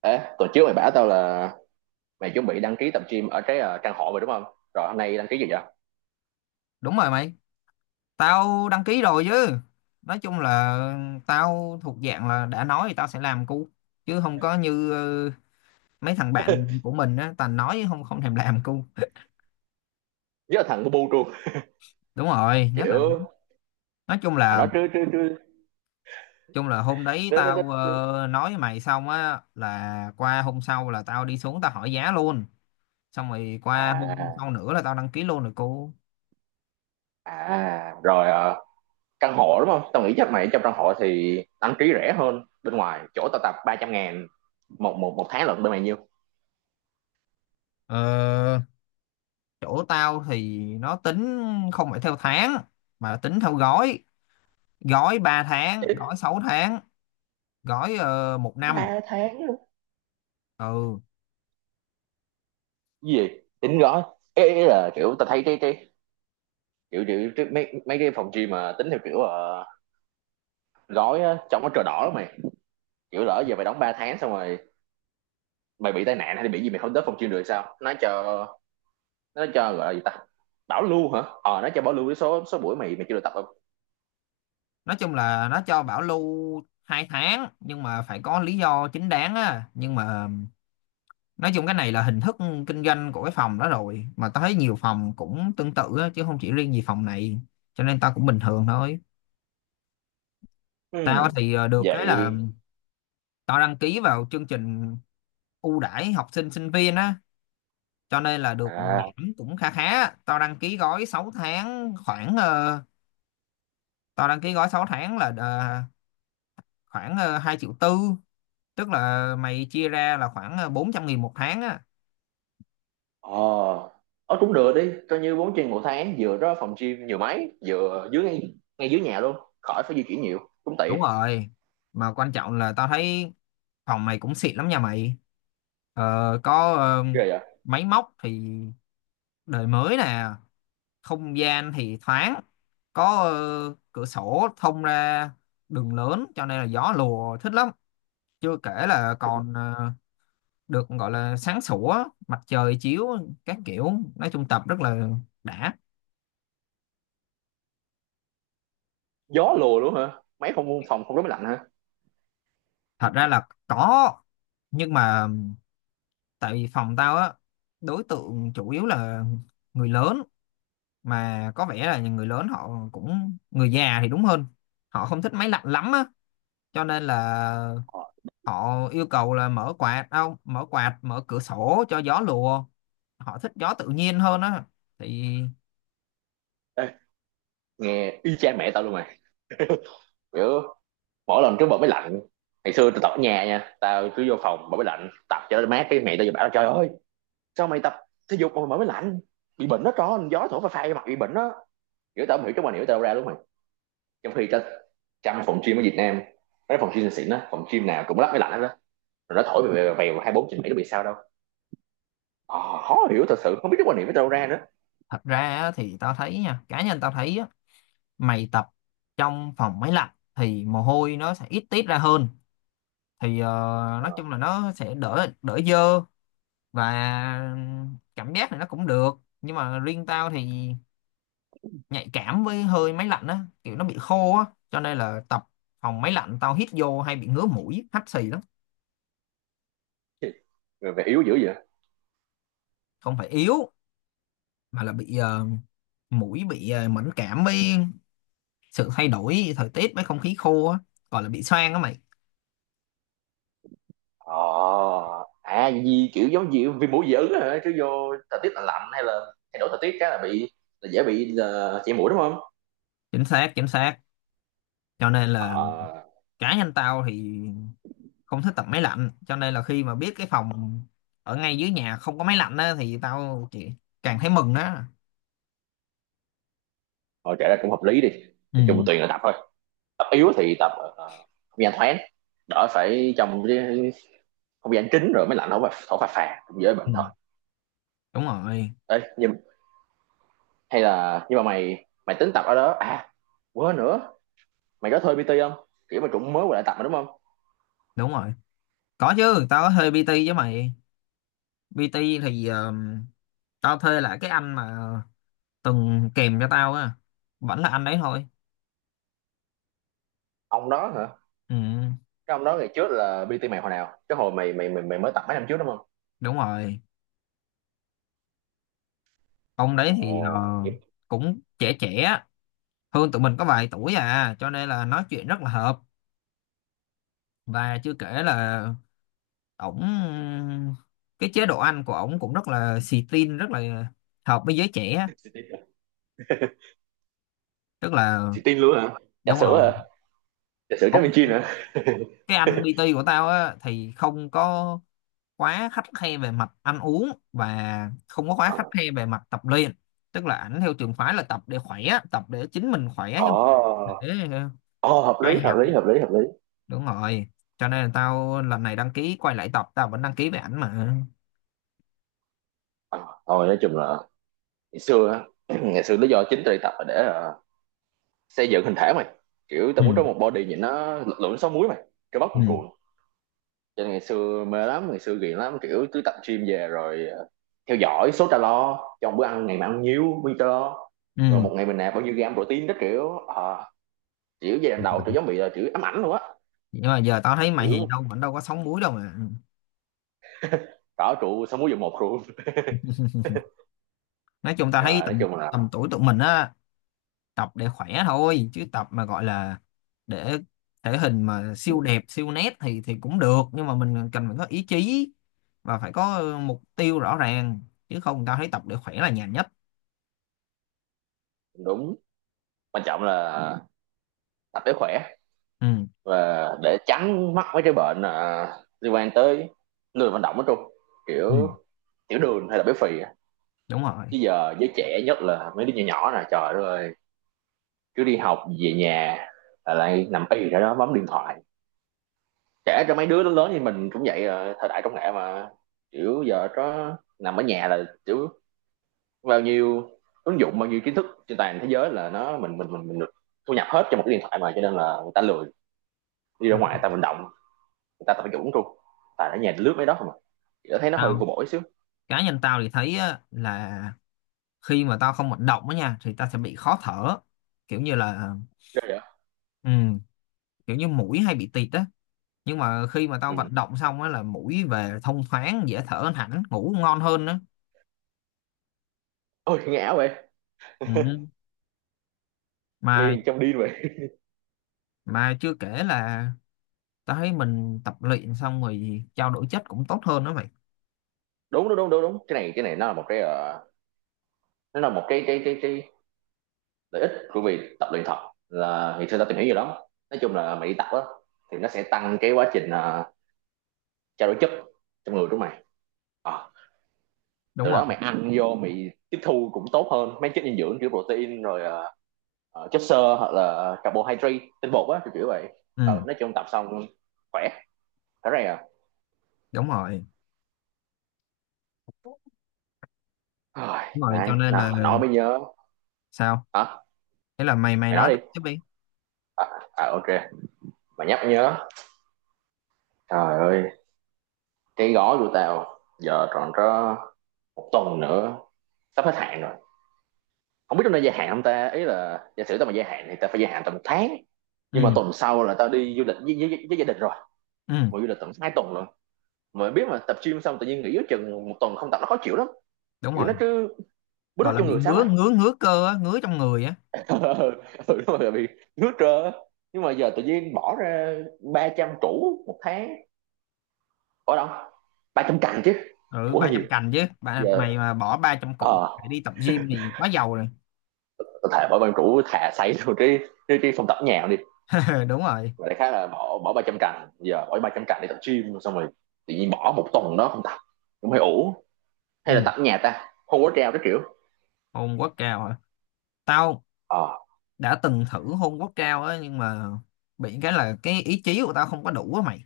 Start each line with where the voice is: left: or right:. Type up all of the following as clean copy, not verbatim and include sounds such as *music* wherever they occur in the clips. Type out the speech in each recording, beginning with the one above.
right: Ê, tuần trước mày bảo tao là mày chuẩn bị đăng ký tập gym ở cái trang họ rồi đúng không? Rồi hôm nay đăng ký gì vậy?
left: Đúng rồi mày, tao đăng ký rồi chứ. Nói chung là tao thuộc dạng là đã nói thì tao sẽ làm cu, chứ không có như mấy thằng
right: *laughs*
left: bạn của mình á, toàn nói không không thèm làm cu. *laughs*
right: Với là thằng bu bu luôn.
left: Đúng rồi, nhất là
right: Kiểu
left: nói chung
right: thằng
left: là
right: nó trứ trứ trứ
left: chung là hôm đấy
right: nó
left: tao
right: nó-
left: nói với mày xong á là qua hôm sau là tao đi xuống tao hỏi giá luôn. Xong rồi qua hôm
right: à
left: sau nữa là tao đăng ký luôn rồi cu.
right: à rồi, căn hộ đúng không? Tao nghĩ chắc mày trong căn hộ thì đăng ký rẻ hơn bên ngoài. Chỗ tao tập 300.000 một một một tháng lận, bên mày nhiêu?
left: Ờ, chỗ tao thì nó tính không phải theo tháng mà là tính theo gói, gói 3 tháng, gói 6 tháng, gói 1 năm.
right: 3 tháng luôn.
left: Ừ,
right: Cái gì? Tính gói. Ê, ý là kiểu tao thấy cái kiểu mấy mấy cái phòng gym mà tính theo kiểu gói á, trông nó cờ đỏ lắm mày. Kiểu lỡ giờ mày đóng 3 tháng xong rồi mày bị tai nạn hay là bị gì, mày không tới phòng chuyên được, sao nó cho gọi là gì ta, bảo lưu hả, nó cho bảo lưu cái số số buổi mày mày chưa được tập không?
left: nói chung là nó cho bảo lưu 2 tháng nhưng mà phải có lý do chính đáng á, nhưng mà nói chung cái này là hình thức kinh doanh của cái phòng đó rồi, mà tao thấy nhiều phòng cũng tương tự á, chứ không chỉ riêng gì phòng này, cho nên tao cũng bình thường thôi. Tao
right: Ừm,
left: thì được cái là
right: vậy
left: tao đăng ký vào chương trình ưu đãi học sinh sinh viên á, cho nên là được
right: à,
left: giảm cũng khá khá. Tao đăng ký gói 6 tháng khoảng ờ, tao đăng ký gói 6 tháng là ờ, khoảng 2 triệu tư, tức là mày chia ra là khoảng 400.000 một tháng á.
right: ờ cũng được đi, coi như 4 chuyên một tháng vừa đó, phòng gym nhiều máy, vừa dưới ngay dưới nhà luôn khỏi phải di chuyển nhiều, cũng
left: Đúng
right: tiện.
left: rồi, mà quan trọng là tao thấy phòng mày cũng xịn lắm nha mày. Ờ, có
right: Ghê vậy,
left: máy móc thì đời mới nè, không gian thì thoáng, có cửa sổ thông ra đường lớn cho nên là gió lùa thích lắm. Chưa kể là còn được gọi là sáng sủa, mặt trời chiếu các kiểu, nói chung tập rất là đã.
right: gió lùa luôn hả, mấy không phòng không rất lạnh hả?
left: Thật ra là có, nhưng mà tại vì phòng tao á, đối tượng chủ yếu là người lớn, mà có vẻ là người lớn, họ cũng người già thì đúng hơn, họ không thích máy lạnh lắm á, cho nên là
right: Ờ,
left: họ yêu cầu là mở quạt, không mở quạt, mở cửa sổ cho gió lùa. Họ thích gió tự nhiên hơn á thì
right: ê, nghe y chang mẹ tao luôn mày. *laughs* Kiểu mỗi lần trước bật máy lạnh, ngày xưa tao tập ở nhà nha, tao cứ vô phòng mở máy lạnh tập cho nó mát, cái mẹ tao vừa bảo trời ơi sao mày tập thể dục mà mày mở máy lạnh, bị bệnh đó, tròn gió thổi phà phà mặt bị bệnh đó, kiểu tao không hiểu cái mà hiểu tao đâu ra, đúng mày, trong khi tao, trong phòng gym ở Việt Nam, cái phòng gym xịn đó, phòng gym nào cũng lắp máy lạnh hết đó, rồi nó thổi về vèo 24/7, nó bị sao đâu. Ờ, khó hiểu thật sự, không biết cái quan niệm của tao đâu ra nữa.
left: thật ra á, thì tao thấy nha, cá nhân tao thấy á, mày tập trong phòng máy lạnh thì mồ hôi nó sẽ ít tiết ra hơn, thì nói
right: Ờ,
left: chung là nó sẽ đỡ đỡ dơ, và cảm giác này nó cũng được. Nhưng mà riêng tao thì nhạy cảm với hơi máy lạnh á, kiểu nó bị khô á, cho nên là tập phòng máy lạnh tao hít vô hay bị ngứa mũi hắt xì lắm.
right: về yếu dữ vậy.
left: Không phải yếu, mà là bị mũi bị mẫn cảm với sự thay đổi thời tiết, với không khí khô á, gọi là bị xoang á mày.
right: ờ À gì kiểu giống gì vì mũi dị ứng hả, cứ vô thời tiết lạnh lạnh hay là thay đổi thời tiết cái là bị, là dễ bị, là chảy mũi đúng không?
left: Chính xác, chính xác, cho nên là
right: ờ
left: cá nhân tao thì không thích tập máy lạnh, cho nên là khi mà biết cái phòng ở ngay dưới nhà không có máy lạnh á thì tao chỉ càng thấy mừng đó.
right: Thôi kể ra cũng hợp lý đi. Nói chung
left: Ừ.
right: tùy là tập thôi, tập yếu thì tập không gian thoáng, đỡ phải trong cái không gian kín rồi mới lạnh, không phải thổi phà phà cũng dễ
left: Ừ.
right: bệnh thật.
left: Đúng rồi.
right: Ê, nhưng hay là nhưng mà mày mày tính tập ở đó à, quên nữa, mày có thuê PT không, kiểu mà cũng mới quay lại tập mà đúng không?
left: Đúng rồi, có chứ, tao có thuê PT với mày. PT thì tao thuê lại cái anh mà từng kèm cho tao á, vẫn là anh đấy thôi.
right: Ông đó hả?
left: Ừ.
right: Cái ông đó ngày trước là PT mày hồi nào, cái hồi mày mới tập mấy năm trước đúng không?
left: Đúng rồi, ông đấy thì
right: Ồ, nghiệp.
left: cũng trẻ, trẻ hơn tụi mình có vài tuổi à, cho nên là nói chuyện rất là hợp. Và chưa kể là ổng, cái chế độ ăn của ổng cũng rất là xì tin, rất là hợp với giới trẻ á.
right: Xì tin à?
left: Tức là
right: Xì tin luôn hả? Trà
left: đúng
right: sữa
left: rồi,
right: hả? Trà sữa Trái
left: ổng,
right: Minh Chiên hả?
left: cái anh PT của tao á thì không có quá khắt khe về mặt ăn uống và không có quá khắt
right: À.
left: khe về mặt tập luyện. Tức là ảnh theo trường phái là tập để khỏe, tập để chính mình khỏe
right: Ồ,
left: chứ không phải để ờ,
right: ồ hợp
left: vai
right: lý, hợp
left: hạp.
right: lý, hợp lý, hợp lý.
left: Đúng rồi, cho nên là tao lần này đăng ký quay lại tập, tao vẫn đăng ký về ảnh mà.
right: Ờ, thôi nói chung là ngày xưa á, ngày xưa lý do chính tôi đi tập là để xây dựng hình thể mày. Kiểu tao muốn có
left: Ừ.
right: một body nhìn nó lực lượng sáu múi mày, cơ bắp cuồn
left: Ừ.
right: cuộn. Cho nên ngày xưa mê lắm, ngày xưa ghiền lắm, kiểu cứ tập gym về rồi theo dõi số calo trong bữa ăn, ngày mà ăn nhiêu bao nhiêu calo, rồi
left: Ừ,
right: một ngày mình nạp bao nhiêu gram protein đó kiểu à, kiểu giai đoạn đầu tôi giống bị là kiểu ám ảnh luôn á.
left: nhưng mà giờ tao thấy mày thì
right: Kiểu
left: đâu vẫn đâu có sóng múi đâu mà.
right: có trụ sáu múi dụng một luôn.
left: *laughs*
right: *laughs*
left: Nói chung tao
right: Nhưng
left: thấy
right: mà nói
left: tầm,
right: chung là
left: tầm tuổi tụi mình á, tập để khỏe thôi, chứ tập mà gọi là để thể hình mà siêu đẹp siêu nét thì cũng được, nhưng mà mình cần phải có ý chí và phải có mục tiêu rõ ràng, chứ không tao thấy tập để khỏe là nhàn nhất.
right: đúng, quan trọng là tập để khỏe
left: Ừ.
right: và để tránh mắc mấy cái bệnh à, liên quan tới lười vận động, nói chung
left: Ừ.
right: kiểu tiểu đường hay là béo phì,
left: Đúng rồi.
right: chứ giờ giới trẻ nhất là mấy đứa nhỏ nhỏ nè, trời đất ơi, cứ đi học về nhà là lại nằm y ra đó bấm điện thoại, trẻ cho mấy đứa lớn lớn như mình cũng vậy à, thời đại công nghệ mà, kiểu giờ có nằm ở nhà là kiểu bao nhiêu ứng dụng, bao nhiêu kiến thức trên toàn thế giới là nó mình được thu nhập hết cho một cái điện thoại mà, cho nên là người ta lười đi ra
left: Đúng.
right: ngoài, người ta vận động, người ta tập dụng luôn, tại ở nhà lướt mấy đó không à, chị thấy nó hơi vô
left: Tao
right: bổ xíu.
left: cá nhân tao thì thấy á, là khi mà tao không vận động á nha thì tao sẽ bị khó thở, kiểu như là
right: Ghê vậy?
left: ừ, kiểu như mũi hay bị tịt á. Nhưng mà khi mà tao
right: Ừ.
left: vận động xong á là mũi về thông thoáng, dễ thở hẳn, ngủ ngon hơn nữa.
right: Ôi nghe ảo vậy.
left: Ừ. mà
right: Nghe trong điên vậy.
left: mà chưa kể là tao thấy mình tập luyện xong rồi trao đổi chất cũng tốt hơn đó mày.
right: Đúng, đúng, đúng, đúng, đúng, cái này nó là một cái nó là một cái lợi ích của việc tập luyện thật, là thì xưa tao tìm hiểu nhiều lắm, nói chung là mày đi tập á thì nó sẽ tăng cái quá trình trao đổi chất trong người của mày. Ờ,
left: Đúng
right: từ
left: rồi.
right: đó mày ăn vô mày tiếp thu cũng tốt hơn mấy chất dinh dưỡng kiểu protein rồi chất xơ hoặc là carbohydrate tinh bột á, kiểu kiểu vậy.
left: Ừ,
right: Nói chung tập xong khỏe thế này à,
left: đúng rồi.
right: rồi
left: Đúng rồi, cho
right: này
left: nên
right: nào
left: là
right: mà nói mới nhớ,
left: sao?
right: hả,
left: Thế là mày mày
right: mày
left: nói
right: nói đi,
left: tiếp đi.
right: à, à ok, mà nhắc nhớ trời ơi, cái gói của tao giờ còn có một tuần nữa, sắp hết hạn rồi, không biết trong đây gia hạn không ta, ý là giả sử tao mà gia hạn thì tao phải gia hạn tầm một tháng, nhưng mà
left: Ừ.
right: tuần sau là tao đi du lịch với gia đình rồi,
left: Ừ,
right: mà du lịch tầm 2 tuần luôn, mà biết mà tập gym xong tự nhiên nghỉ giữa chừng một tuần không tập nó khó chịu lắm,
left: đúng
right: kiểu nó
left: rồi,
right: cứ bứt rứt
left: gọi là
right: trong
left: bị
right: người sáng
left: ngứa,
right: mày,
left: ngứa ngứa cơ á, ngứa trong người á.
right: *laughs* ừ đúng rồi bị nước trơ, nhưng mà giờ tự nhiên bỏ ra 300 củ một tháng ở đâu. 300 cành chứ,
left: Ừ,
right: củ hơi
left: ba
right: nhiều,
left: trăm cành chứ,
right: giờ
left: mày mà bỏ 300 củ
right: ờ
left: để đi tập gym thì quá giàu rồi.
right: có thể bỏ bằng củ thà xây luôn cái cái phòng tập nhà đi,
left: *laughs* Đúng rồi.
right: và đại khái là bỏ bỏ 300 cành, giờ bỏ 300 cành để tập gym xong rồi tự nhiên bỏ một tuần đó không tập cũng hơi ủ,
left: Ừ,
right: hay là tập ở nhà ta không có treo cái kiểu
left: hồn quá cao hả? Tao
right: ờ à,
left: đã từng thử hôn gốc cao á, nhưng mà bị cái là cái ý chí của tao không có đủ á mày.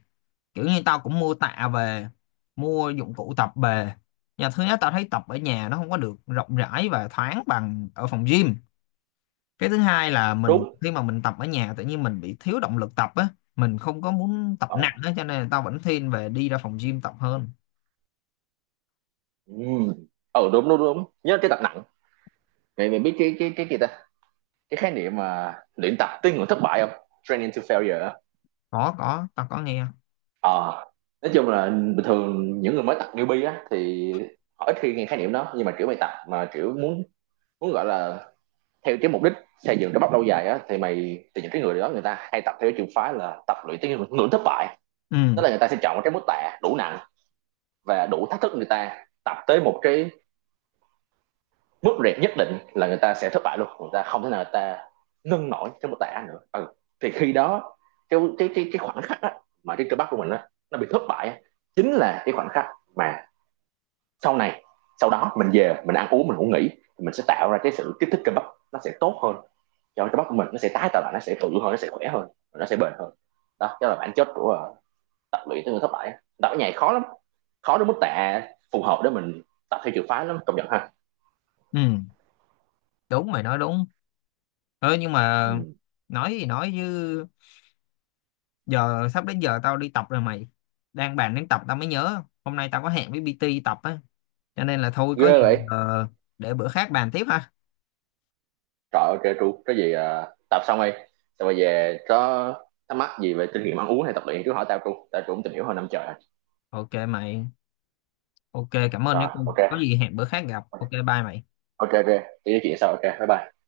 left: Kiểu như tao cũng mua tạ về, mua dụng cụ tập về nhà, thứ nhất tao thấy tập ở nhà nó không có được rộng rãi và thoáng bằng ở phòng gym, cái thứ hai là mình
right: đúng
left: khi mà mình tập ở nhà tự nhiên mình bị thiếu động lực tập á, mình không có muốn tập nặng
right: ờ
left: á, cho nên là tao vẫn thiên về đi ra phòng gym tập hơn.
right: ừ, ừ đúng đúng đúng nhớ cái tập nặng, mày mày biết cái cái gì ta, cái khái niệm mà luyện tập tới ngưỡng thất bại không, training to failure á.
left: Có, tao có nghe.
right: ờ nói chung là bình thường những người mới tập newbie á thì họ ít khi nghe khái niệm đó, nhưng mà kiểu mày tập mà kiểu muốn, gọi là theo cái mục đích xây dựng cái bắp lâu dài á thì mày, thì những cái người đó người ta hay tập theo cái trường phái là tập luyện tới ngưỡng ngưỡng thất bại, tức
left: Ừ.
right: là người ta sẽ chọn một cái mức tạ đủ nặng và đủ thách thức, người ta tập tới một cái mức rệt nhất định là người ta sẽ thất bại luôn, người ta không thể nào người ta nâng nổi cái một tài án nữa, ừ, thì khi đó cái khoảnh khắc á, mà cái cơ bắp của mình á, nó bị thất bại á, chính là cái khoảnh khắc mà sau này sau đó mình về mình ăn uống mình ngủ nghỉ thì mình sẽ tạo ra cái sự kích thích cơ bắp, nó sẽ tốt hơn cho cơ bắp của mình, nó sẽ tái tạo lại, nó sẽ tự hơn, nó sẽ khỏe hơn, nó sẽ bền hơn, đó đó là bản chất của tập luyện tới người thất bại, tập nhảy khó lắm, khó đến mức tạ phù hợp để mình tập theo trường phái lắm, công nhận ha.
left: Ừ, đúng, mày nói đúng. Ừ, nhưng mà
right: Ừ.
left: nói gì nói chứ, giờ sắp đến giờ tao đi tập rồi mày, đang bàn đến tập tao mới nhớ hôm nay tao có hẹn với PT tập á, cho nên là thôi có gì
right: Ghê vậy,
left: ờ, để bữa khác bàn tiếp ha.
right: trời ơi trêu tru có gì à, tập xong đi, xong rồi về có thắc mắc gì về kinh nghiệm ăn uống hay tập luyện cứ hỏi tao tru, tao tru cũng tìm hiểu hơn năm trời rồi,
left: Ok mày, ok, cảm ơn nhé.
right: rồi ok,
left: Có gì hẹn bữa khác gặp, ok, bye mày.
right: ok ok, cái chuyện sau ok bye bye.